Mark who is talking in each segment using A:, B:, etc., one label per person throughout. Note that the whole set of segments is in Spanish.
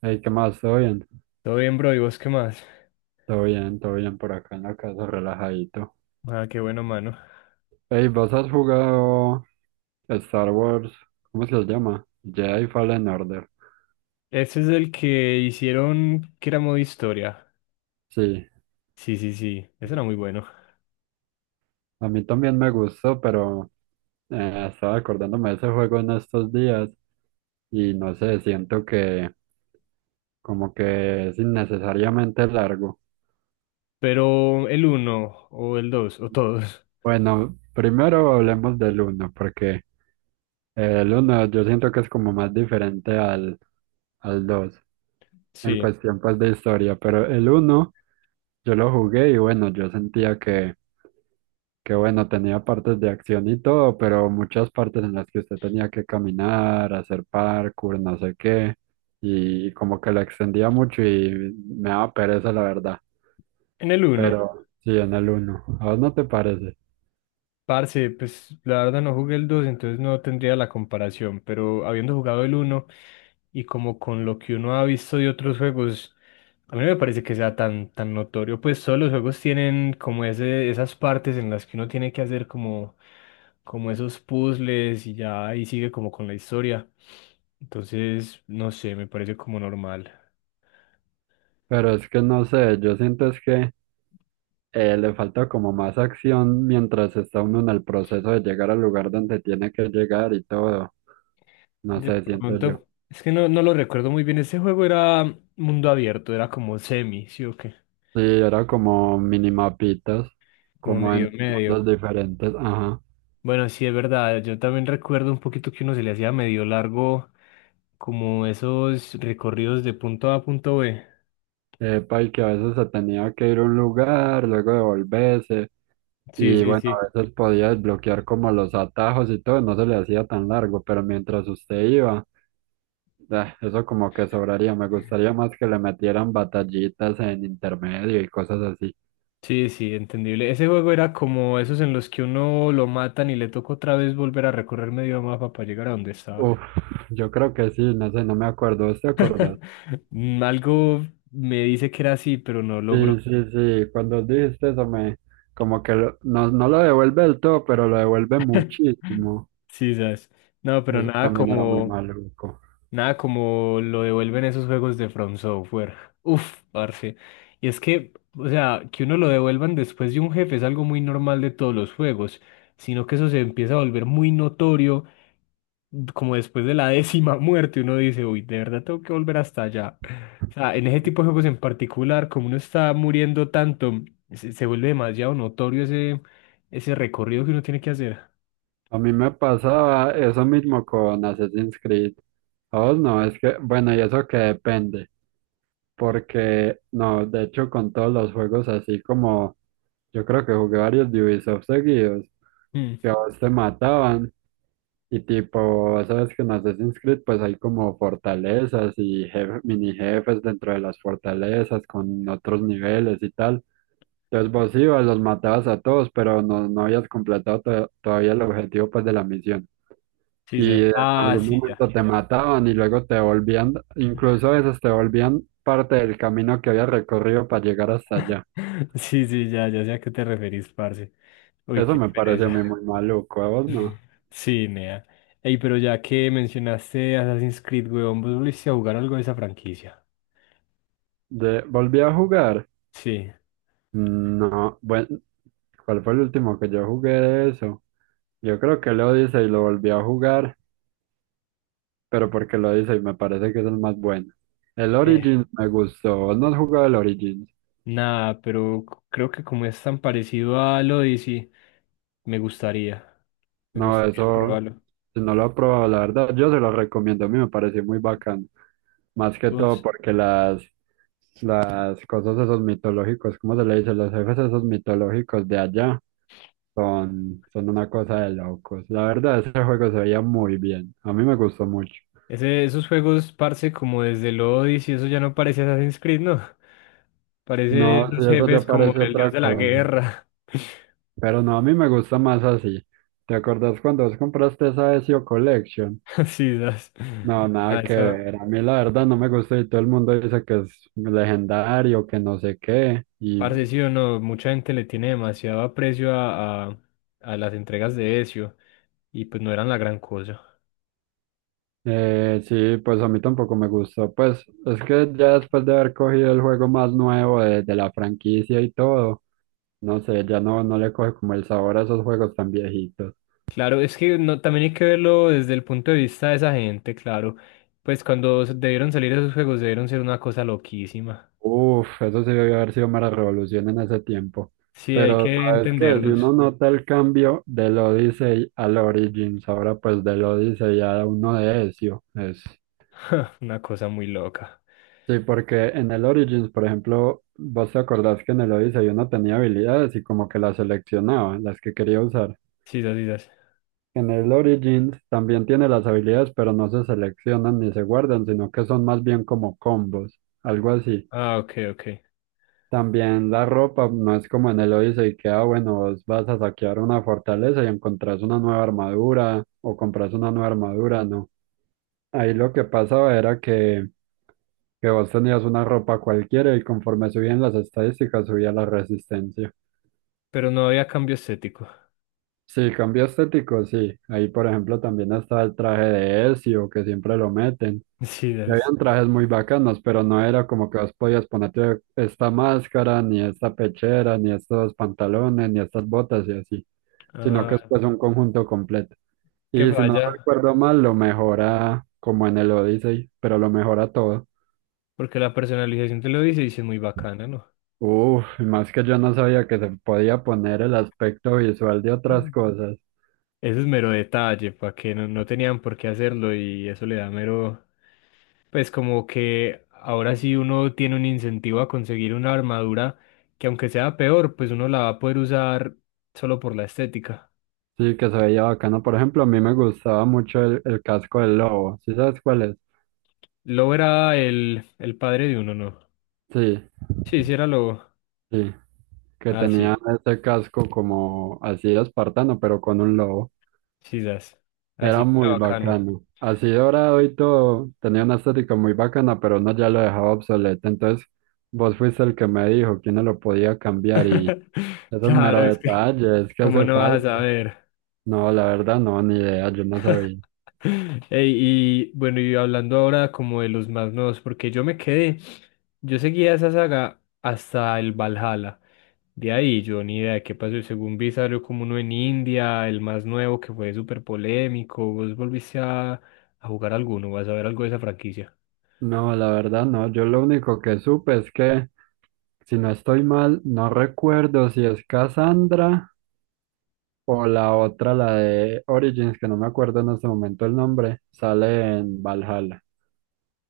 A: Ey, ¿qué más? ¿Todo bien?
B: Todo bien, bro, ¿y vos qué más?
A: Todo bien, todo bien por acá en la casa, relajadito.
B: Ah, qué bueno, mano.
A: Ey, ¿vos has jugado Star Wars? ¿Cómo se llama? Jedi Fallen Order.
B: Ese es el que hicieron que era modo historia.
A: Sí,
B: Sí, sí, sí, ese era muy bueno.
A: a mí también me gustó, pero estaba acordándome de ese juego en estos días y no sé, siento que como que es innecesariamente largo.
B: Pero el uno, o el dos, o todos.
A: Bueno, primero hablemos del uno, porque el uno yo siento que es como más diferente al 2 en
B: Sí,
A: cuestión pues de historia, pero el uno yo lo jugué y bueno, yo sentía que bueno, tenía partes de acción y todo, pero muchas partes en las que usted tenía que caminar, hacer parkour, no sé qué, y como que lo extendía mucho y me daba pereza la verdad,
B: en el uno.
A: pero sí en el uno, ¿a vos no te parece?
B: Parce, pues la verdad no jugué el 2, entonces no tendría la comparación, pero habiendo jugado el uno y como con lo que uno ha visto de otros juegos, a mí no me parece que sea tan, tan notorio, pues todos los juegos tienen como ese, esas partes en las que uno tiene que hacer como, como esos puzzles y ya ahí sigue como con la historia. Entonces, no sé, me parece como normal.
A: Pero es que no sé, yo siento es que le falta como más acción mientras está uno en el proceso de llegar al lugar donde tiene que llegar y todo. No
B: De
A: sé, siento yo.
B: pronto, es que no lo recuerdo muy bien, ese juego era mundo abierto, era como semi, ¿sí o qué?
A: Sí, era como minimapitas,
B: Como
A: como
B: medio
A: en
B: medio.
A: mundos diferentes. Ajá.
B: Bueno, sí, es verdad, yo también recuerdo un poquito que uno se le hacía medio largo como esos recorridos de punto A a punto B.
A: Epa, y que a veces se tenía que ir a un lugar, luego devolverse.
B: Sí,
A: Y
B: sí,
A: bueno,
B: sí.
A: a veces podía desbloquear como los atajos y todo, no se le hacía tan largo, pero mientras usted iba, ah, eso como que sobraría. Me gustaría más que le metieran batallitas en intermedio y cosas así.
B: Sí, sí, entendible. Ese juego era como esos en los que uno lo matan y le toca otra vez volver a recorrer medio mapa para llegar a donde estaba.
A: Uf, yo creo que sí, no sé, no me acuerdo, ¿vos te acordás?
B: Mm, algo me dice que era así, pero no
A: Sí,
B: logró.
A: sí, sí, cuando dijiste eso me, no, no lo devuelve del todo, pero lo devuelve muchísimo.
B: Sí, sabes. No, pero
A: Eso
B: nada
A: también era muy
B: como,
A: maluco.
B: nada como lo devuelven esos juegos de From Software. Uf, parce. Y es que, o sea, que uno lo devuelvan después de un jefe es algo muy normal de todos los juegos, sino que eso se empieza a volver muy notorio como después de la décima muerte, uno dice, uy, de verdad tengo que volver hasta allá. O sea, en ese tipo de juegos en particular, como uno está muriendo tanto, se vuelve demasiado notorio ese, ese recorrido que uno tiene que hacer.
A: A mí me pasaba eso mismo con Assassin's Creed. ¿A vos no? Es que, bueno, y eso que depende. Porque, no, de hecho, con todos los juegos así como yo creo que jugué varios de Ubisoft seguidos,
B: Mm,
A: que a vos te mataban. Y tipo, sabes que en Assassin's Creed pues hay como fortalezas y mini jefes dentro de las fortalezas con otros niveles y tal. Entonces vos ibas, los matabas a todos, pero no, no habías completado todavía el objetivo pues de la misión
B: sí,
A: y
B: ya.
A: en
B: Ah,
A: algún
B: sí, ya.
A: momento te mataban y luego te volvían, incluso a veces te volvían parte del camino que había recorrido para llegar hasta allá.
B: Sí, sí, ya, ya sé a qué te referís, parce. Uy,
A: Eso
B: qué
A: me parece a mí
B: pereza.
A: muy maluco, ¿a vos no?
B: Sí, nea. Ey, pero ya que mencionaste Assassin's Creed, weón, ¿vos volviste a jugar algo de esa franquicia?
A: De, volví a jugar.
B: Sí.
A: No, bueno, ¿cuál fue el último que yo jugué de eso? Yo creo que el Odyssey lo volví a jugar, pero porque el Odyssey me parece que es el más bueno. El Origins me gustó. ¿Vos no has jugado el Origins?
B: Nada, pero creo que como es tan parecido al Odyssey, me gustaría. Me
A: No,
B: gustaría
A: eso,
B: probarlo.
A: si no lo he probado, la verdad, yo se lo recomiendo. A mí me pareció muy bacán. Más que todo
B: Vos,
A: porque las cosas esos mitológicos, ¿cómo se le dice? Los jefes esos mitológicos de allá son, son una cosa de locos. La verdad, ese juego se veía muy bien. A mí me gustó mucho.
B: ese, esos juegos, parce, como desde el Odyssey, eso ya no parece Assassin's Creed, ¿no? Parece
A: No, si
B: esos
A: eso ya
B: jefes como
A: parece
B: el dios
A: otra
B: de la
A: cosa.
B: guerra.
A: Pero no, a mí me gusta más así. ¿Te acordás cuando vos compraste esa SEO Collection?
B: Así, das.
A: No,
B: A
A: nada que
B: esa,
A: ver. A mí la verdad no me gusta y todo el mundo dice que es legendario, que no sé qué. Y
B: parce, sí o no, mucha gente le tiene demasiado aprecio a las entregas de Ezio, y pues no eran la gran cosa.
A: Sí, pues a mí tampoco me gustó. Pues es que ya después de haber cogido el juego más nuevo de la franquicia y todo, no sé, ya no, no le coge como el sabor a esos juegos tan viejitos.
B: Claro, es que no, también hay que verlo desde el punto de vista de esa gente, claro. Pues cuando debieron salir esos juegos debieron ser una cosa loquísima.
A: Uf, eso sí debió haber sido mera revolución en ese tiempo.
B: Sí, hay
A: Pero
B: que
A: sabes que si
B: entenderlos.
A: uno nota el cambio del Odyssey al Origins, ahora pues del Odyssey a uno de Ezio, es...
B: Una cosa muy loca.
A: Sí, porque en el Origins, por ejemplo, vos te acordás que en el Odyssey uno tenía habilidades y como que las seleccionaba, las que quería usar.
B: Sí, sí, sí. Sí.
A: En el Origins también tiene las habilidades, pero no se seleccionan ni se guardan, sino que son más bien como combos, algo así.
B: Ah, ok, ok.
A: También la ropa no es como en el Odyssey que, ah, bueno, vos vas a saquear una fortaleza y encontrás una nueva armadura o compras una nueva armadura, no. Ahí lo que pasaba era que vos tenías una ropa cualquiera y conforme subían las estadísticas subía la resistencia.
B: Pero no había cambio estético.
A: Sí, cambio estético, sí. Ahí, por ejemplo, también está el traje de Ezio, que siempre lo meten.
B: Sí,
A: Y
B: das.
A: habían trajes muy bacanos, pero no era como que vos podías ponerte esta máscara, ni esta pechera, ni estos pantalones, ni estas botas y así, sino que es
B: Ah,
A: pues un conjunto completo.
B: qué
A: Y si no
B: falla.
A: recuerdo mal, lo mejora como en el Odyssey, pero lo mejora todo.
B: Porque la personalización te lo dice y sí es muy bacana,
A: Uf, y más que yo no sabía que se podía poner el aspecto visual de otras
B: ¿no?
A: cosas.
B: Eso es mero detalle, para que no, no tenían por qué hacerlo y eso le da mero, pues como que ahora sí uno tiene un incentivo a conseguir una armadura que aunque sea peor, pues uno la va a poder usar solo por la estética.
A: Sí, que se veía bacano. Por ejemplo, a mí me gustaba mucho el casco del lobo. ¿Sí sabes cuál es?
B: Lobo era el padre de uno, ¿no?
A: Sí,
B: Sí, sí era Lobo.
A: sí, que
B: Ah,
A: tenía
B: sí,
A: ese casco como así de espartano, pero con un lobo.
B: sí, das. Así
A: Era
B: era
A: muy
B: bacano.
A: bacano. Así dorado y todo, tenía una estética muy bacana, pero no ya lo dejaba obsoleto. Entonces, vos fuiste el que me dijo quién no lo podía cambiar y esos
B: Claro,
A: meros
B: es que,
A: detalles que
B: ¿cómo
A: hace
B: no vas a
A: falta.
B: saber?
A: No, la verdad no, ni idea, yo no sabía.
B: Ey, y bueno, y hablando ahora como de los más nuevos, porque yo me quedé, yo seguía esa saga hasta el Valhalla. De ahí yo ni idea de qué pasó. Según vi, salió como uno en India, el más nuevo que fue súper polémico. ¿Vos volviste a jugar alguno? ¿Vas a ver algo de esa franquicia?
A: No, la verdad no, yo lo único que supe es que, si no estoy mal, no recuerdo si es Cassandra. O la otra, la de Origins, que no me acuerdo en este momento el nombre, sale en Valhalla.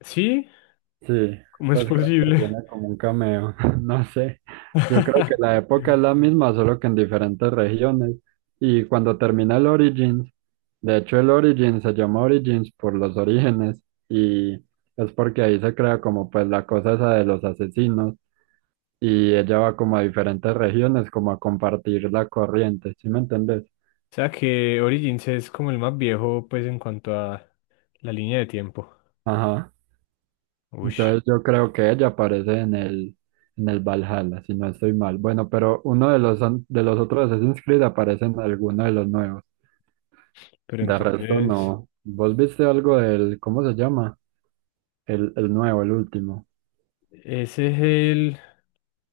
B: ¿Sí?
A: Sí,
B: ¿Cómo es
A: pues creo que
B: posible?
A: tiene como un cameo, no sé. Yo creo que la época es la misma, solo que en diferentes regiones. Y cuando termina el Origins, de hecho el Origins se llama Origins por los orígenes y es porque ahí se crea como pues la cosa esa de los asesinos y ella va como a diferentes regiones como a compartir la corriente, ¿sí me entendés?
B: O sea que Origins es como el más viejo, pues en cuanto a la línea de tiempo.
A: Ajá.
B: Uy,
A: Entonces yo creo que ella aparece en en el Valhalla, si no estoy mal. Bueno, pero uno de los, de los otros Assassin's Creed aparece en alguno de los nuevos.
B: pero
A: De resto
B: entonces.
A: no. ¿Vos viste algo del, cómo se llama? El nuevo, el último.
B: Ese es el...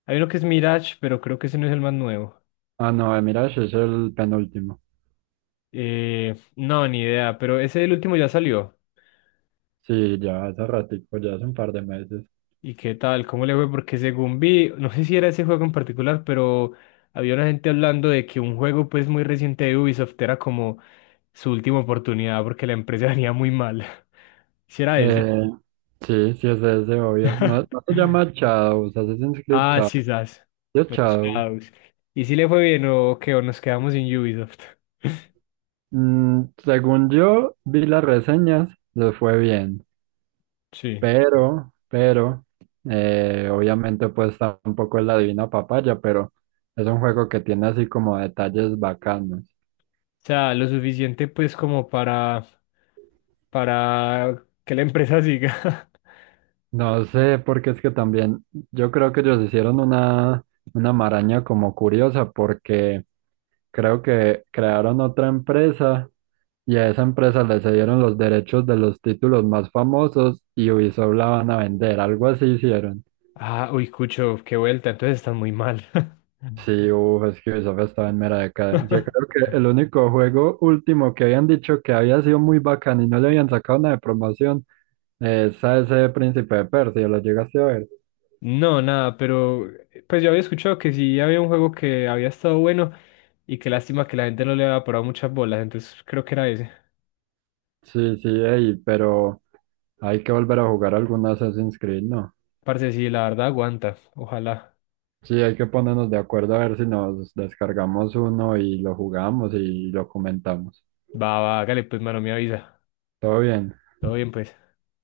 B: Hay uno que es Mirage, pero creo que ese no es el más nuevo.
A: Ah, no, el Mirage es el penúltimo.
B: No, ni idea, pero ese el último ya salió.
A: Sí, ya hace ratico, ya hace un par de meses.
B: ¿Y qué tal? ¿Cómo le fue? Porque según vi, no sé si era ese juego en particular, pero había una gente hablando de que un juego pues muy reciente de Ubisoft era como su última oportunidad porque la empresa venía muy mal. Si era ese.
A: Eh, sí, sí es ese, obvio. No, no se llama Shadows, Assassin's Creed
B: Ah,
A: Shadows.
B: sí, sas.
A: ¿Sí? Es
B: El
A: Shadows.
B: Shadows. ¿Y si le fue bien o qué? ¿O nos quedamos sin Ubisoft?
A: Mm, según yo vi las reseñas, les fue bien.
B: Sí.
A: Pero, obviamente pues tampoco es la divina papaya, pero es un juego que tiene así como detalles bacanos.
B: O sea, lo suficiente pues como para que la empresa siga.
A: No sé, porque es que también yo creo que ellos hicieron una maraña como curiosa, porque creo que crearon otra empresa y a esa empresa le cedieron los derechos de los títulos más famosos y Ubisoft la van a vender, algo así hicieron.
B: Ah, uy, Cucho, qué vuelta, entonces están muy mal.
A: Sí, uff, es que Ubisoft estaba en mera decadencia. Creo que el único juego último que habían dicho que había sido muy bacán y no le habían sacado una de promoción es a ese Príncipe de Persia, ¿lo llegaste a ver?
B: No, nada, pero pues yo había escuchado que sí había un juego que había estado bueno y qué lástima que la gente no le había parado muchas bolas, entonces creo que era ese.
A: Sí, sí, ey, pero hay que volver a jugar algún Assassin's Creed, ¿no?
B: Parce, sí, la verdad aguanta, ojalá.
A: Sí, hay que ponernos de acuerdo a ver si nos descargamos uno y lo jugamos y lo comentamos.
B: Va, va, hágale, pues, mano, me avisa.
A: Todo bien.
B: Todo bien, pues.